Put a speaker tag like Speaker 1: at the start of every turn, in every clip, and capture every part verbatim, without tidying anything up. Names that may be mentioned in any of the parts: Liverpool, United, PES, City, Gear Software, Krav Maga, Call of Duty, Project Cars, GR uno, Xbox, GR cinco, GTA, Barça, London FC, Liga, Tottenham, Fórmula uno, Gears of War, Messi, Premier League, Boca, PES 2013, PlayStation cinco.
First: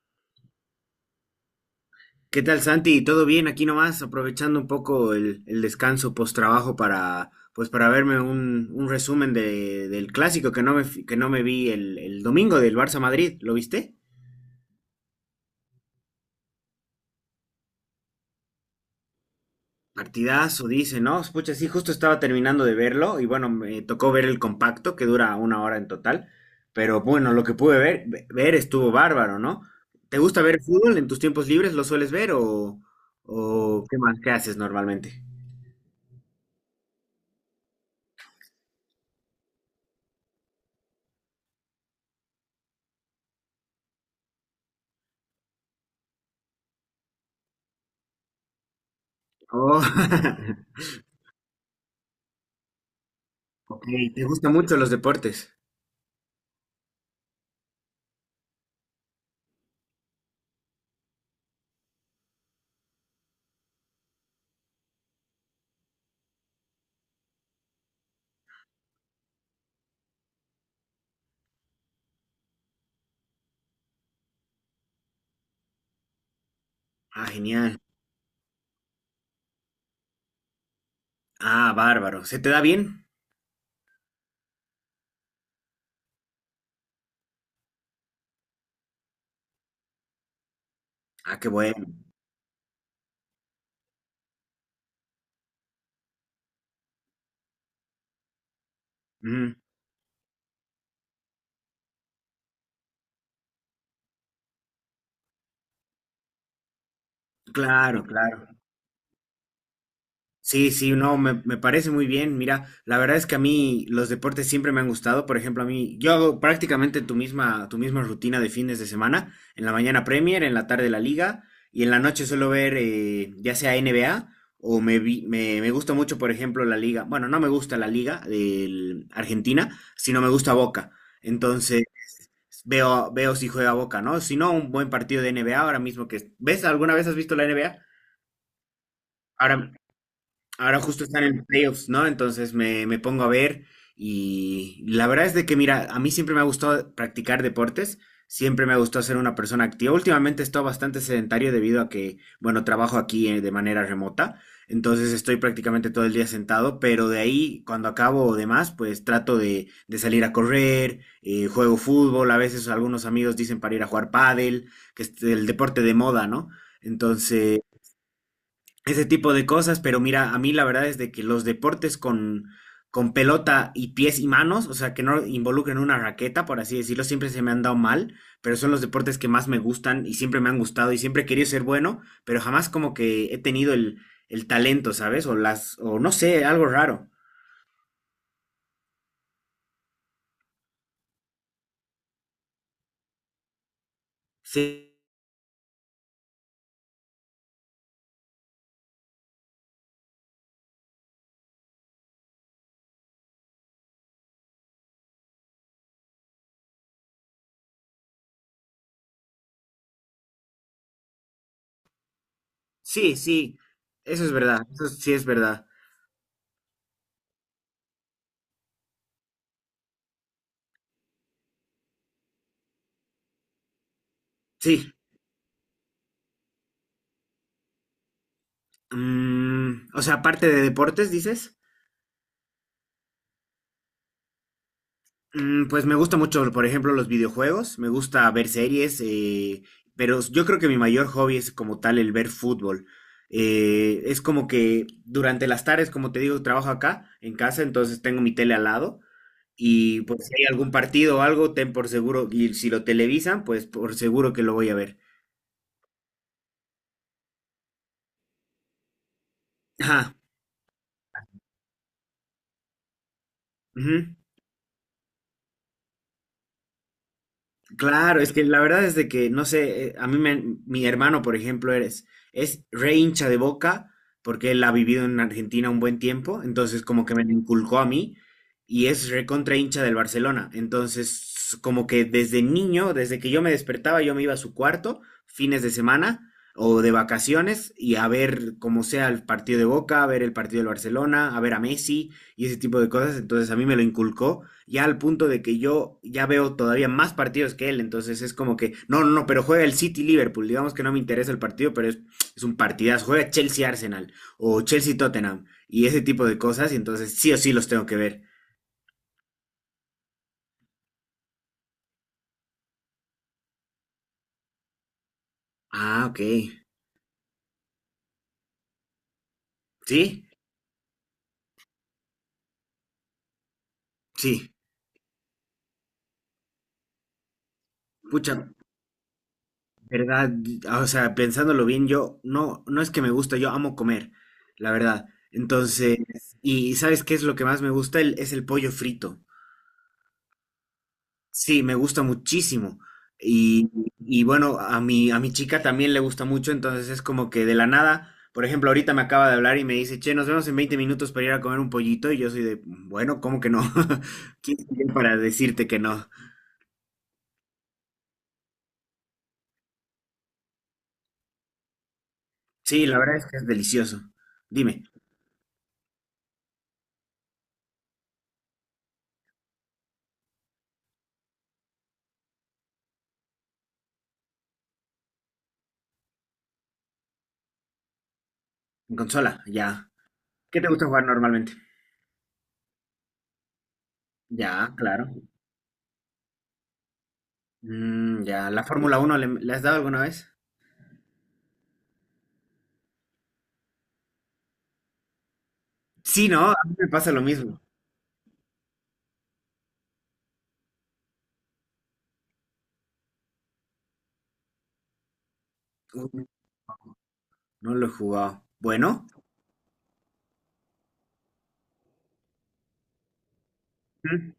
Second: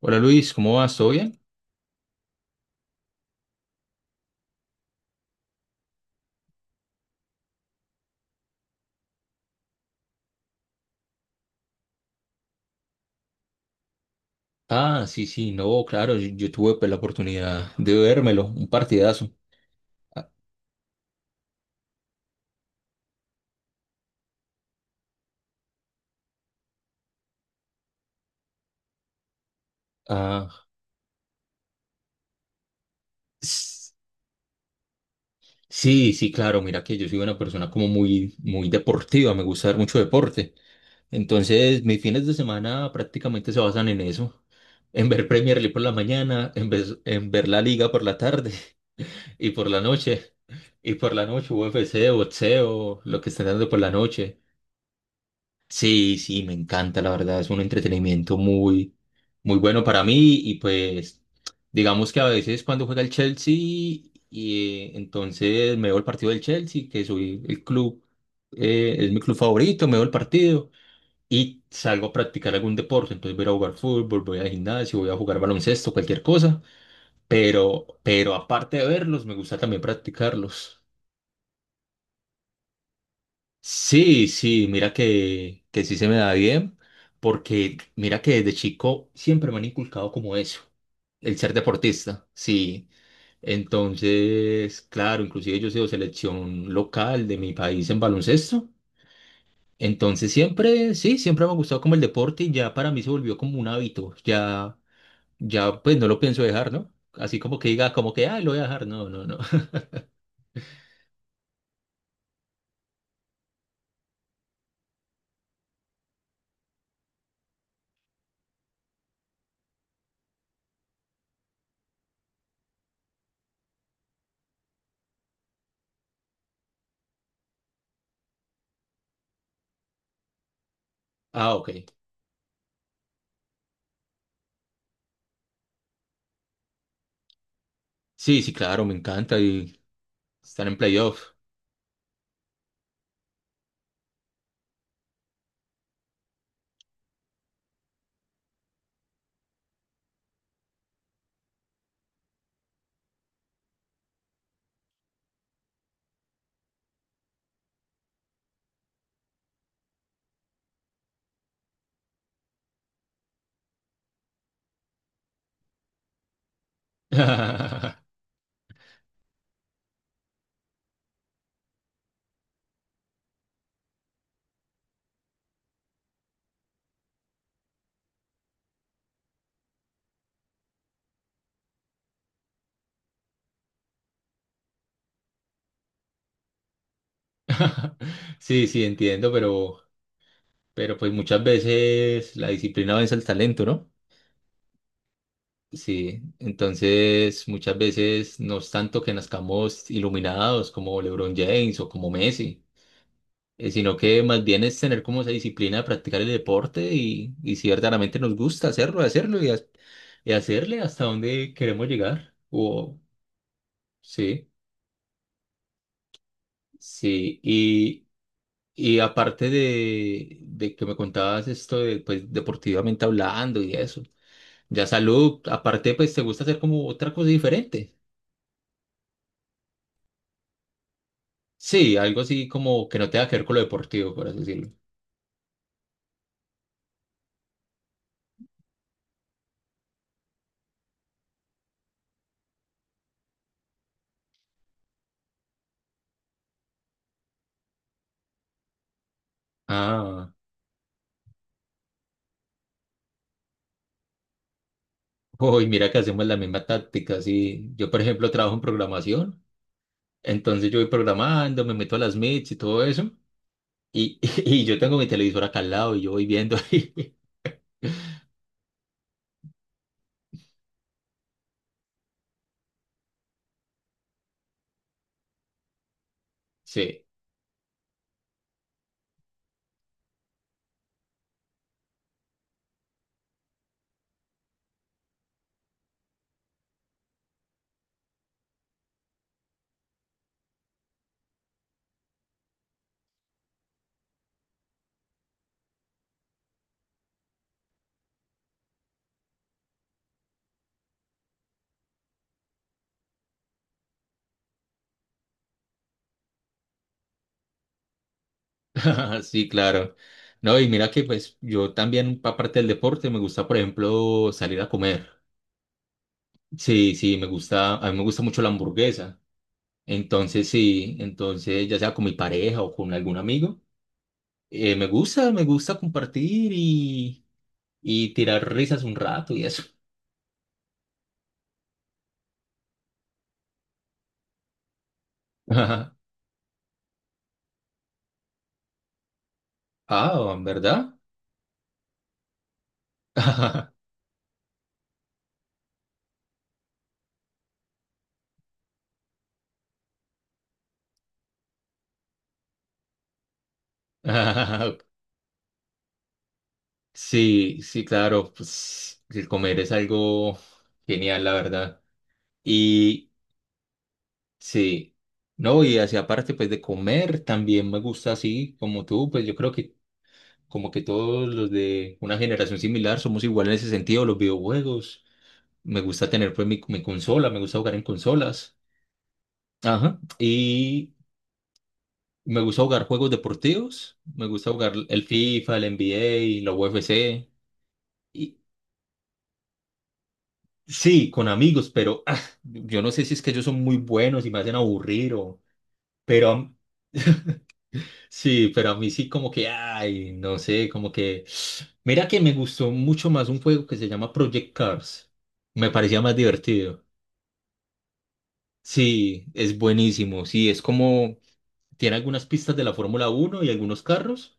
Speaker 1: Hola Luis, ¿cómo vas? ¿Todo bien?
Speaker 2: ¿Qué tal, Santi? ¿Todo bien aquí nomás? Aprovechando un poco el, el descanso post trabajo para, pues, para verme un, un resumen de- del clásico que no me, fi- que no me vi el, el domingo del Barça Madrid. ¿Lo viste?
Speaker 1: Ah, sí, sí, no, claro, yo, yo tuve, pues, la oportunidad de vérmelo, un partidazo.
Speaker 2: Partidazo, dice, ¿no? Pucha, sí, justo estaba terminando de verlo y bueno, me tocó ver el compacto que dura una hora en total. Pero bueno, lo que pude ver, ve- ver estuvo bárbaro, ¿no? ¿Te gusta ver
Speaker 1: Ah,
Speaker 2: fútbol en tus tiempos libres? ¿Lo sueles ver o, o
Speaker 1: s-
Speaker 2: qué más? ¿Qué haces normalmente?
Speaker 1: sí, sí, claro, mira que yo soy una persona como muy, muy deportiva, me gusta ver mucho deporte. Entonces, mis fines de semana prácticamente se basan en eso, en ver Premier League por la mañana, en ver, en ver la liga por la tarde y por la noche,
Speaker 2: Oh.
Speaker 1: y por la noche U F C, boxeo, lo que estén dando por
Speaker 2: Ok.
Speaker 1: la
Speaker 2: ¿Te
Speaker 1: noche.
Speaker 2: gustan mucho los deportes?
Speaker 1: Sí, sí, me encanta, la verdad, es un entretenimiento muy, muy bueno para mí y pues digamos que a veces cuando juega el Chelsea y eh, entonces me veo el partido del Chelsea, que soy el club, eh, es mi club favorito, me veo el partido y salgo a practicar algún deporte, entonces voy a ir a jugar fútbol, voy al gimnasio, voy a jugar baloncesto, cualquier cosa,
Speaker 2: Ah, genial.
Speaker 1: pero, pero aparte de verlos, me gusta también practicarlos.
Speaker 2: Ah, bárbaro. ¿Se te da bien?
Speaker 1: Sí, sí, mira que, que sí se me da bien, porque mira que desde chico siempre me han inculcado como eso, el
Speaker 2: Ah, qué
Speaker 1: ser
Speaker 2: bueno.
Speaker 1: deportista, sí. Entonces, claro, inclusive yo he sido selección local de mi país en baloncesto.
Speaker 2: Ujú.
Speaker 1: Entonces siempre, sí, siempre me ha gustado como el deporte y ya para mí se volvió como un hábito, ya, ya pues no lo pienso dejar, ¿no? Así como que diga,
Speaker 2: Claro,
Speaker 1: como que, ay,
Speaker 2: claro.
Speaker 1: lo voy a dejar, no, no, no.
Speaker 2: Sí, sí, no, me, me parece muy bien. Mira, la verdad es que a mí los deportes siempre me han gustado. Por ejemplo, a mí, yo hago prácticamente tu misma, tu misma rutina de fines de semana. En la mañana Premier, en la tarde la Liga y en la noche suelo ver eh, ya sea N B A o me, vi- me, me gusta mucho, por ejemplo, la Liga. Bueno, no me gusta la Liga de Argentina, sino me gusta Boca.
Speaker 1: Ah, ok.
Speaker 2: Entonces, veo, veo si juega Boca, ¿no? Si no, un buen partido de N B A ahora mismo que... ¿Ves? ¿Alguna vez has visto la N B A?
Speaker 1: Sí, sí, claro, me encanta
Speaker 2: Ahora
Speaker 1: y estar en
Speaker 2: Ahora justo
Speaker 1: playoff.
Speaker 2: están en playoffs, ¿no? Entonces me, me pongo a ver y la verdad es de que, mira, a mí siempre me ha gustado practicar deportes, siempre me ha gustado ser una persona activa. Últimamente he estado bastante sedentario debido a que, bueno, trabajo aquí eh, de manera remota, entonces estoy prácticamente todo el día sentado, pero de ahí, cuando acabo o demás, pues trato de, de salir a correr, eh, juego fútbol, a veces algunos amigos dicen para ir a jugar pádel, que es el deporte de moda, ¿no? Ese tipo de cosas, pero mira, a mí la verdad es de que los deportes con, con pelota y pies y manos, o sea, que no involucren una raqueta, por así decirlo, siempre se me han dado mal, pero son los deportes que más me gustan y siempre me han gustado y siempre he querido ser bueno, pero jamás como que he tenido el, el talento, ¿sabes? O las, o no sé, algo raro.
Speaker 1: Sí, sí, entiendo, pero, pero pues muchas veces la disciplina vence al talento, ¿no?
Speaker 2: Sí,
Speaker 1: Sí, entonces muchas veces no es tanto que nazcamos iluminados como LeBron James o como Messi, eh, sino que más bien es tener como esa disciplina de practicar el deporte y, y si verdaderamente nos gusta hacerlo, hacerlo y, ha- y hacerle hasta donde queremos llegar. O,
Speaker 2: sí, sí, eso es
Speaker 1: sí,
Speaker 2: verdad, eso sí es verdad.
Speaker 1: sí, y aparte de, de que me contabas esto de, pues, deportivamente hablando y eso, ya
Speaker 2: Sí.
Speaker 1: salud, aparte, pues, ¿te gusta hacer como otra cosa diferente?
Speaker 2: Mm, o sea, aparte de deportes, dices.
Speaker 1: Sí, algo así como que no tenga que ver con lo deportivo, por así decirlo.
Speaker 2: Mm, pues me gusta mucho, por ejemplo, los videojuegos, me gusta ver series, eh, pero yo creo que mi mayor hobby es como tal el ver fútbol. Eh, es como que durante las tardes, como te digo, trabajo acá en casa, entonces tengo mi tele al lado y pues
Speaker 1: Ah,
Speaker 2: si hay algún partido o algo, ten por seguro, y si lo televisan, pues por seguro que lo voy a ver.
Speaker 1: uy, mira que hacemos la misma táctica, sí. Yo, por ejemplo, trabajo en programación,
Speaker 2: Ajá.
Speaker 1: entonces yo voy programando, me meto a las meets y todo eso,
Speaker 2: Ujú.
Speaker 1: y, y yo tengo mi televisor acá al lado y yo voy viendo.
Speaker 2: Claro, es que la verdad es de que, no sé, eh, a mí me- mi hermano, por ejemplo, eres, es re hincha de Boca porque él ha vivido en Argentina un buen tiempo, entonces como
Speaker 1: Sí.
Speaker 2: que me lo inculcó a mí y es re contra hincha del Barcelona. Entonces, como que desde niño, desde que yo me despertaba, yo me iba a su cuarto, fines de semana o de vacaciones y a ver como sea el partido de Boca, a ver el partido del Barcelona, a ver a Messi y ese tipo de cosas. Entonces a mí me lo inculcó ya al punto de que yo ya veo todavía más partidos que él, entonces es como que, no, no, no, pero juega el City Liverpool, digamos que no me interesa el partido, pero es, es un partidazo, juega Chelsea Arsenal o Chelsea Tottenham y ese tipo de cosas, y entonces sí o sí los tengo que ver.
Speaker 1: Ah, sí, claro. No, y mira que pues yo también, aparte del deporte, me gusta, por ejemplo, salir a comer.
Speaker 2: Ah, ok.
Speaker 1: Sí, sí, me gusta, a mí me gusta mucho la hamburguesa.
Speaker 2: ¿Sí?
Speaker 1: Entonces, sí, entonces, ya sea con mi pareja o con algún amigo,
Speaker 2: Sí.
Speaker 1: eh, me gusta, me gusta compartir y, y
Speaker 2: Pucha,
Speaker 1: tirar risas un rato y eso.
Speaker 2: verdad, o sea, pensándolo bien, yo no, no es que me gusta, yo amo comer, la verdad. Entonces, y ¿sabes qué es lo que más me gusta? El- es el pollo frito.
Speaker 1: Ah, ¿en ¿verdad?
Speaker 2: Sí, me gusta muchísimo. Y, y bueno, a mi, a mi chica también le gusta mucho, entonces es como que de la nada, por ejemplo, ahorita me acaba de hablar y me dice, che, nos vemos en veinte minutos para ir a comer un pollito, y yo soy de, bueno, ¿cómo que no? ¿Quién
Speaker 1: Ah,
Speaker 2: soy yo para decirte que no?
Speaker 1: sí, sí, claro, pues el comer es algo genial, la verdad.
Speaker 2: Sí, la
Speaker 1: Y,
Speaker 2: verdad es que es delicioso. Dime,
Speaker 1: sí, no, y así aparte pues de comer, también me gusta así como tú, pues yo creo que como que todos los de una generación similar somos iguales en ese sentido, los videojuegos, me gusta tener pues mi, mi consola, me gusta jugar en consolas,
Speaker 2: en consola, ya.
Speaker 1: ajá,
Speaker 2: ¿Qué te gusta
Speaker 1: y
Speaker 2: jugar normalmente?
Speaker 1: me gusta jugar juegos deportivos, me gusta jugar
Speaker 2: Ya,
Speaker 1: el
Speaker 2: claro.
Speaker 1: FIFA, el N B A, la U F C,
Speaker 2: Mm,
Speaker 1: y
Speaker 2: ya, ¿la Fórmula uno le, le has dado alguna vez?
Speaker 1: sí, con amigos, pero ah, yo no sé si es que ellos son muy buenos y me hacen aburrir o...
Speaker 2: Sí, no,
Speaker 1: Pero
Speaker 2: a mí me pasa lo mismo.
Speaker 1: sí, pero a mí sí como que, ay, no sé, como que... Mira que me gustó mucho más un juego que se llama Project Cars. Me parecía más
Speaker 2: Uy,
Speaker 1: divertido.
Speaker 2: no lo he jugado. Bueno,
Speaker 1: Sí, es buenísimo. Sí, es como... Tiene algunas pistas de la Fórmula Uno y algunos
Speaker 2: ujú,
Speaker 1: carros,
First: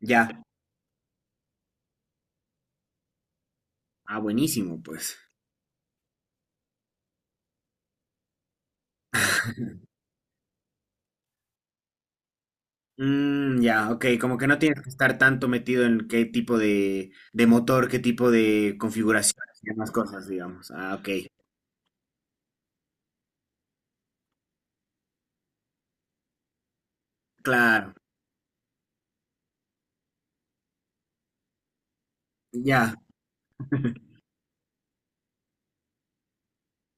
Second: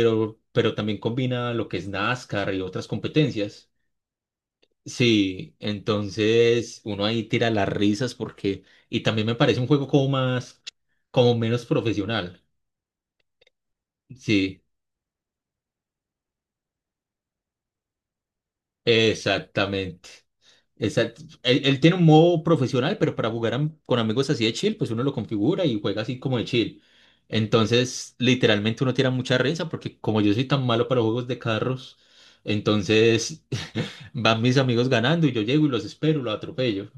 Speaker 2: ya.
Speaker 1: pero también combina lo que es NASCAR y otras competencias.
Speaker 2: Ah, buenísimo, pues.
Speaker 1: Sí, entonces uno ahí tira las risas porque... Y también me parece un juego como más... como menos profesional.
Speaker 2: Mm, ya, ok, como que no
Speaker 1: Sí.
Speaker 2: tienes que estar tanto metido en qué tipo de, de motor, qué tipo de configuraciones y demás
Speaker 1: Exactamente.
Speaker 2: cosas, digamos. Ah, ok,
Speaker 1: Exact- Él, él tiene un modo profesional, pero para jugar am- con amigos así de chill, pues uno lo configura y juega así como de chill.
Speaker 2: claro,
Speaker 1: Entonces, literalmente uno tira mucha risa porque como yo soy tan malo para los juegos de carros,
Speaker 2: ya.
Speaker 1: entonces van mis amigos ganando y yo llego y los espero, los atropello.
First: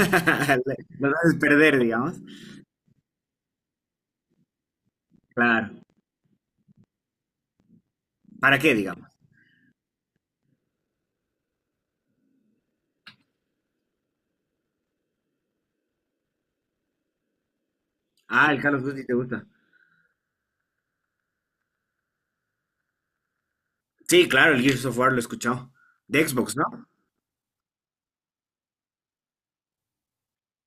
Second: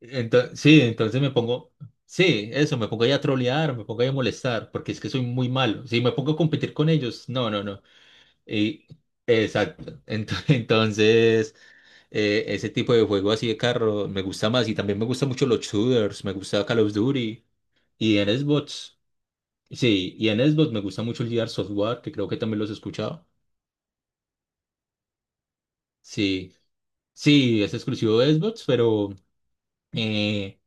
Speaker 1: Entonces, sí,
Speaker 2: Lo
Speaker 1: entonces me
Speaker 2: vas a
Speaker 1: pongo,
Speaker 2: perder, digamos.
Speaker 1: sí, eso, me pongo ahí a trolear, me pongo ahí a molestar, porque es que soy muy
Speaker 2: Claro.
Speaker 1: malo. Si me pongo a competir con ellos, no, no, no.
Speaker 2: ¿Para qué,
Speaker 1: Y,
Speaker 2: digamos?
Speaker 1: exacto. Ent- Entonces... Eh, ese tipo de juego así de carro me gusta más y también me gustan mucho los shooters, me gusta Call of Duty y en
Speaker 2: Ah, el Call of
Speaker 1: Xbox,
Speaker 2: Duty te gusta.
Speaker 1: sí, y en Xbox me gusta mucho el Gear Software, que creo que también los he escuchado.
Speaker 2: Sí, claro, el Gears of War lo he escuchado. De
Speaker 1: Sí,
Speaker 2: Xbox, ¿no?
Speaker 1: sí, es exclusivo de Xbox, pero eh,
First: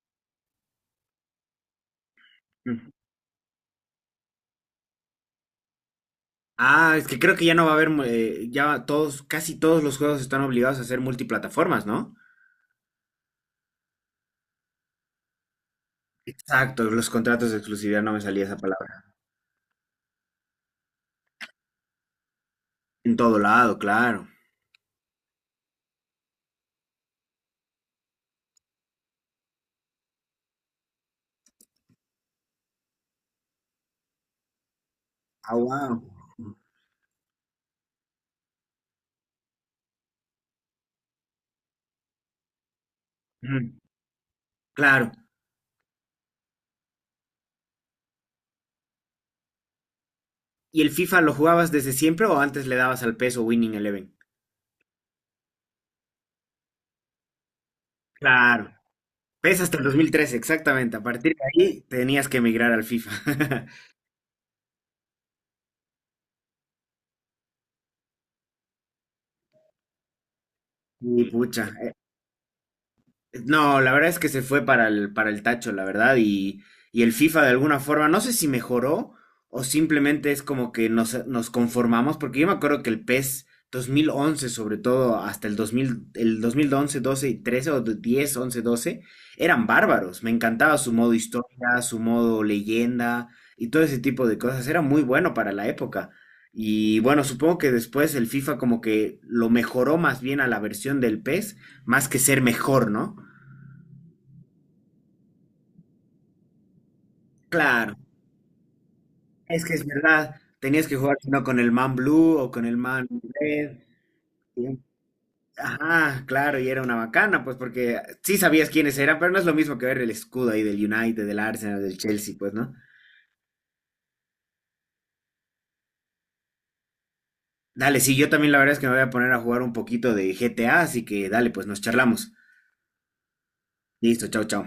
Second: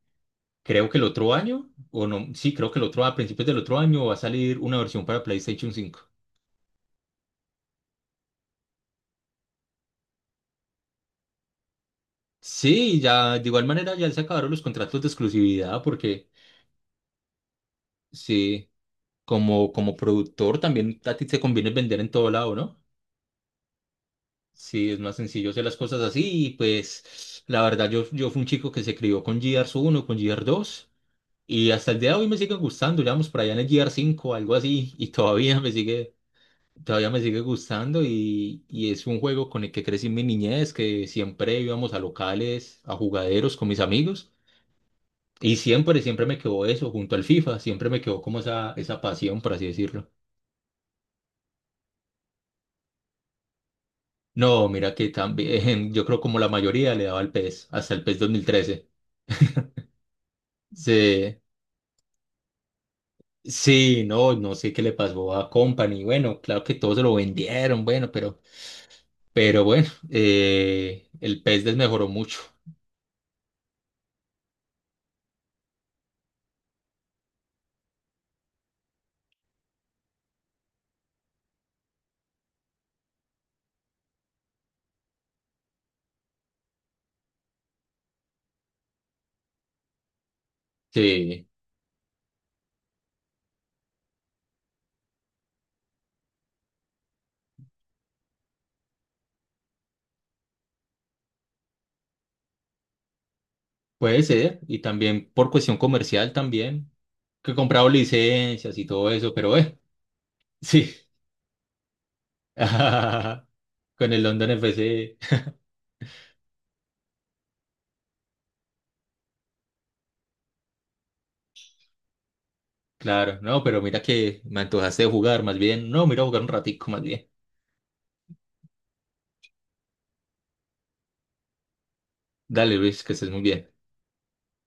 Speaker 1: creo que el otro año, o no, sí, creo que el
Speaker 2: Mm.
Speaker 1: otro, a principios del otro año va a salir una versión para PlayStation cinco.
Speaker 2: Ah, es que creo que ya no va a haber, mu- eh, ya todos, casi todos los juegos están obligados a ser multiplataformas, ¿no?
Speaker 1: Sí, ya de igual manera ya se acabaron los contratos de exclusividad porque
Speaker 2: Exacto, los contratos de exclusividad, no me salía esa
Speaker 1: sí,
Speaker 2: palabra.
Speaker 1: como, como productor también a ti te conviene vender en todo lado, ¿no?
Speaker 2: En todo lado, claro.
Speaker 1: Sí, es más sencillo hacer las cosas así. Y pues, la verdad, yo, yo fui un chico que se crió con G R uno, con G R dos. Y hasta el día de hoy me siguen gustando. Ya vamos por allá en el G R cinco, algo así. Y
Speaker 2: Ah,
Speaker 1: todavía me
Speaker 2: wow.
Speaker 1: sigue, todavía me sigue gustando. Y, y es un juego con el que crecí en mi niñez, que siempre íbamos a locales, a jugaderos con mis
Speaker 2: Mm.
Speaker 1: amigos.
Speaker 2: Claro.
Speaker 1: Y siempre, siempre me quedó eso, junto al FIFA. Siempre me quedó como esa, esa pasión, por así decirlo.
Speaker 2: ¿Y el FIFA lo jugabas desde siempre o antes le dabas al PES o Winning Eleven?
Speaker 1: No, mira que también, yo creo como la mayoría le daba al P E S, hasta el P E S
Speaker 2: Claro.
Speaker 1: dos mil trece.
Speaker 2: PES hasta el dos mil trece, exactamente. A partir
Speaker 1: Sí,
Speaker 2: de ahí tenías que emigrar al FIFA.
Speaker 1: sí, no, no sé qué le pasó a Company. Bueno, claro que todos se lo vendieron, bueno, pero, pero bueno, eh,
Speaker 2: Y
Speaker 1: el pez
Speaker 2: pucha,
Speaker 1: desmejoró mucho.
Speaker 2: no, la verdad es que se fue para el, para el tacho, la verdad, y, y el FIFA de alguna forma, no sé si mejoró o simplemente es como que nos, nos conformamos, porque yo me acuerdo que el PES dos mil once, sobre todo hasta el dos mil, el dos mil once, doce y trece o diez, once, doce, eran bárbaros. Me encantaba su modo
Speaker 1: Sí,
Speaker 2: historia, su modo leyenda y todo ese tipo de cosas. Era muy bueno para la época. Y bueno, supongo que después el FIFA como que lo mejoró más bien a la versión del PES, más que ser mejor, ¿no?
Speaker 1: puede ser. Y también por cuestión comercial también, que comprado
Speaker 2: Claro,
Speaker 1: licencias y todo eso, pero
Speaker 2: es que
Speaker 1: eh,
Speaker 2: es verdad. Tenías
Speaker 1: sí.
Speaker 2: que jugar sino con el man blue o con el man red.
Speaker 1: Con el London
Speaker 2: Y-
Speaker 1: F C,
Speaker 2: Ajá, claro, y era una bacana, pues porque sí sabías quiénes eran, pero no es lo mismo que ver el escudo ahí del United, del Arsenal, del Chelsea, pues, ¿no?
Speaker 1: claro, no, pero mira que me antojaste de jugar más bien. No, mira, jugar un ratico más bien.
Speaker 2: Dale, sí, yo también la verdad es que me voy a poner a jugar un poquito de G T A, así que dale, pues nos charlamos.
Speaker 1: Dale, Luis, que estés muy bien.
Speaker 2: Listo, chao, chao.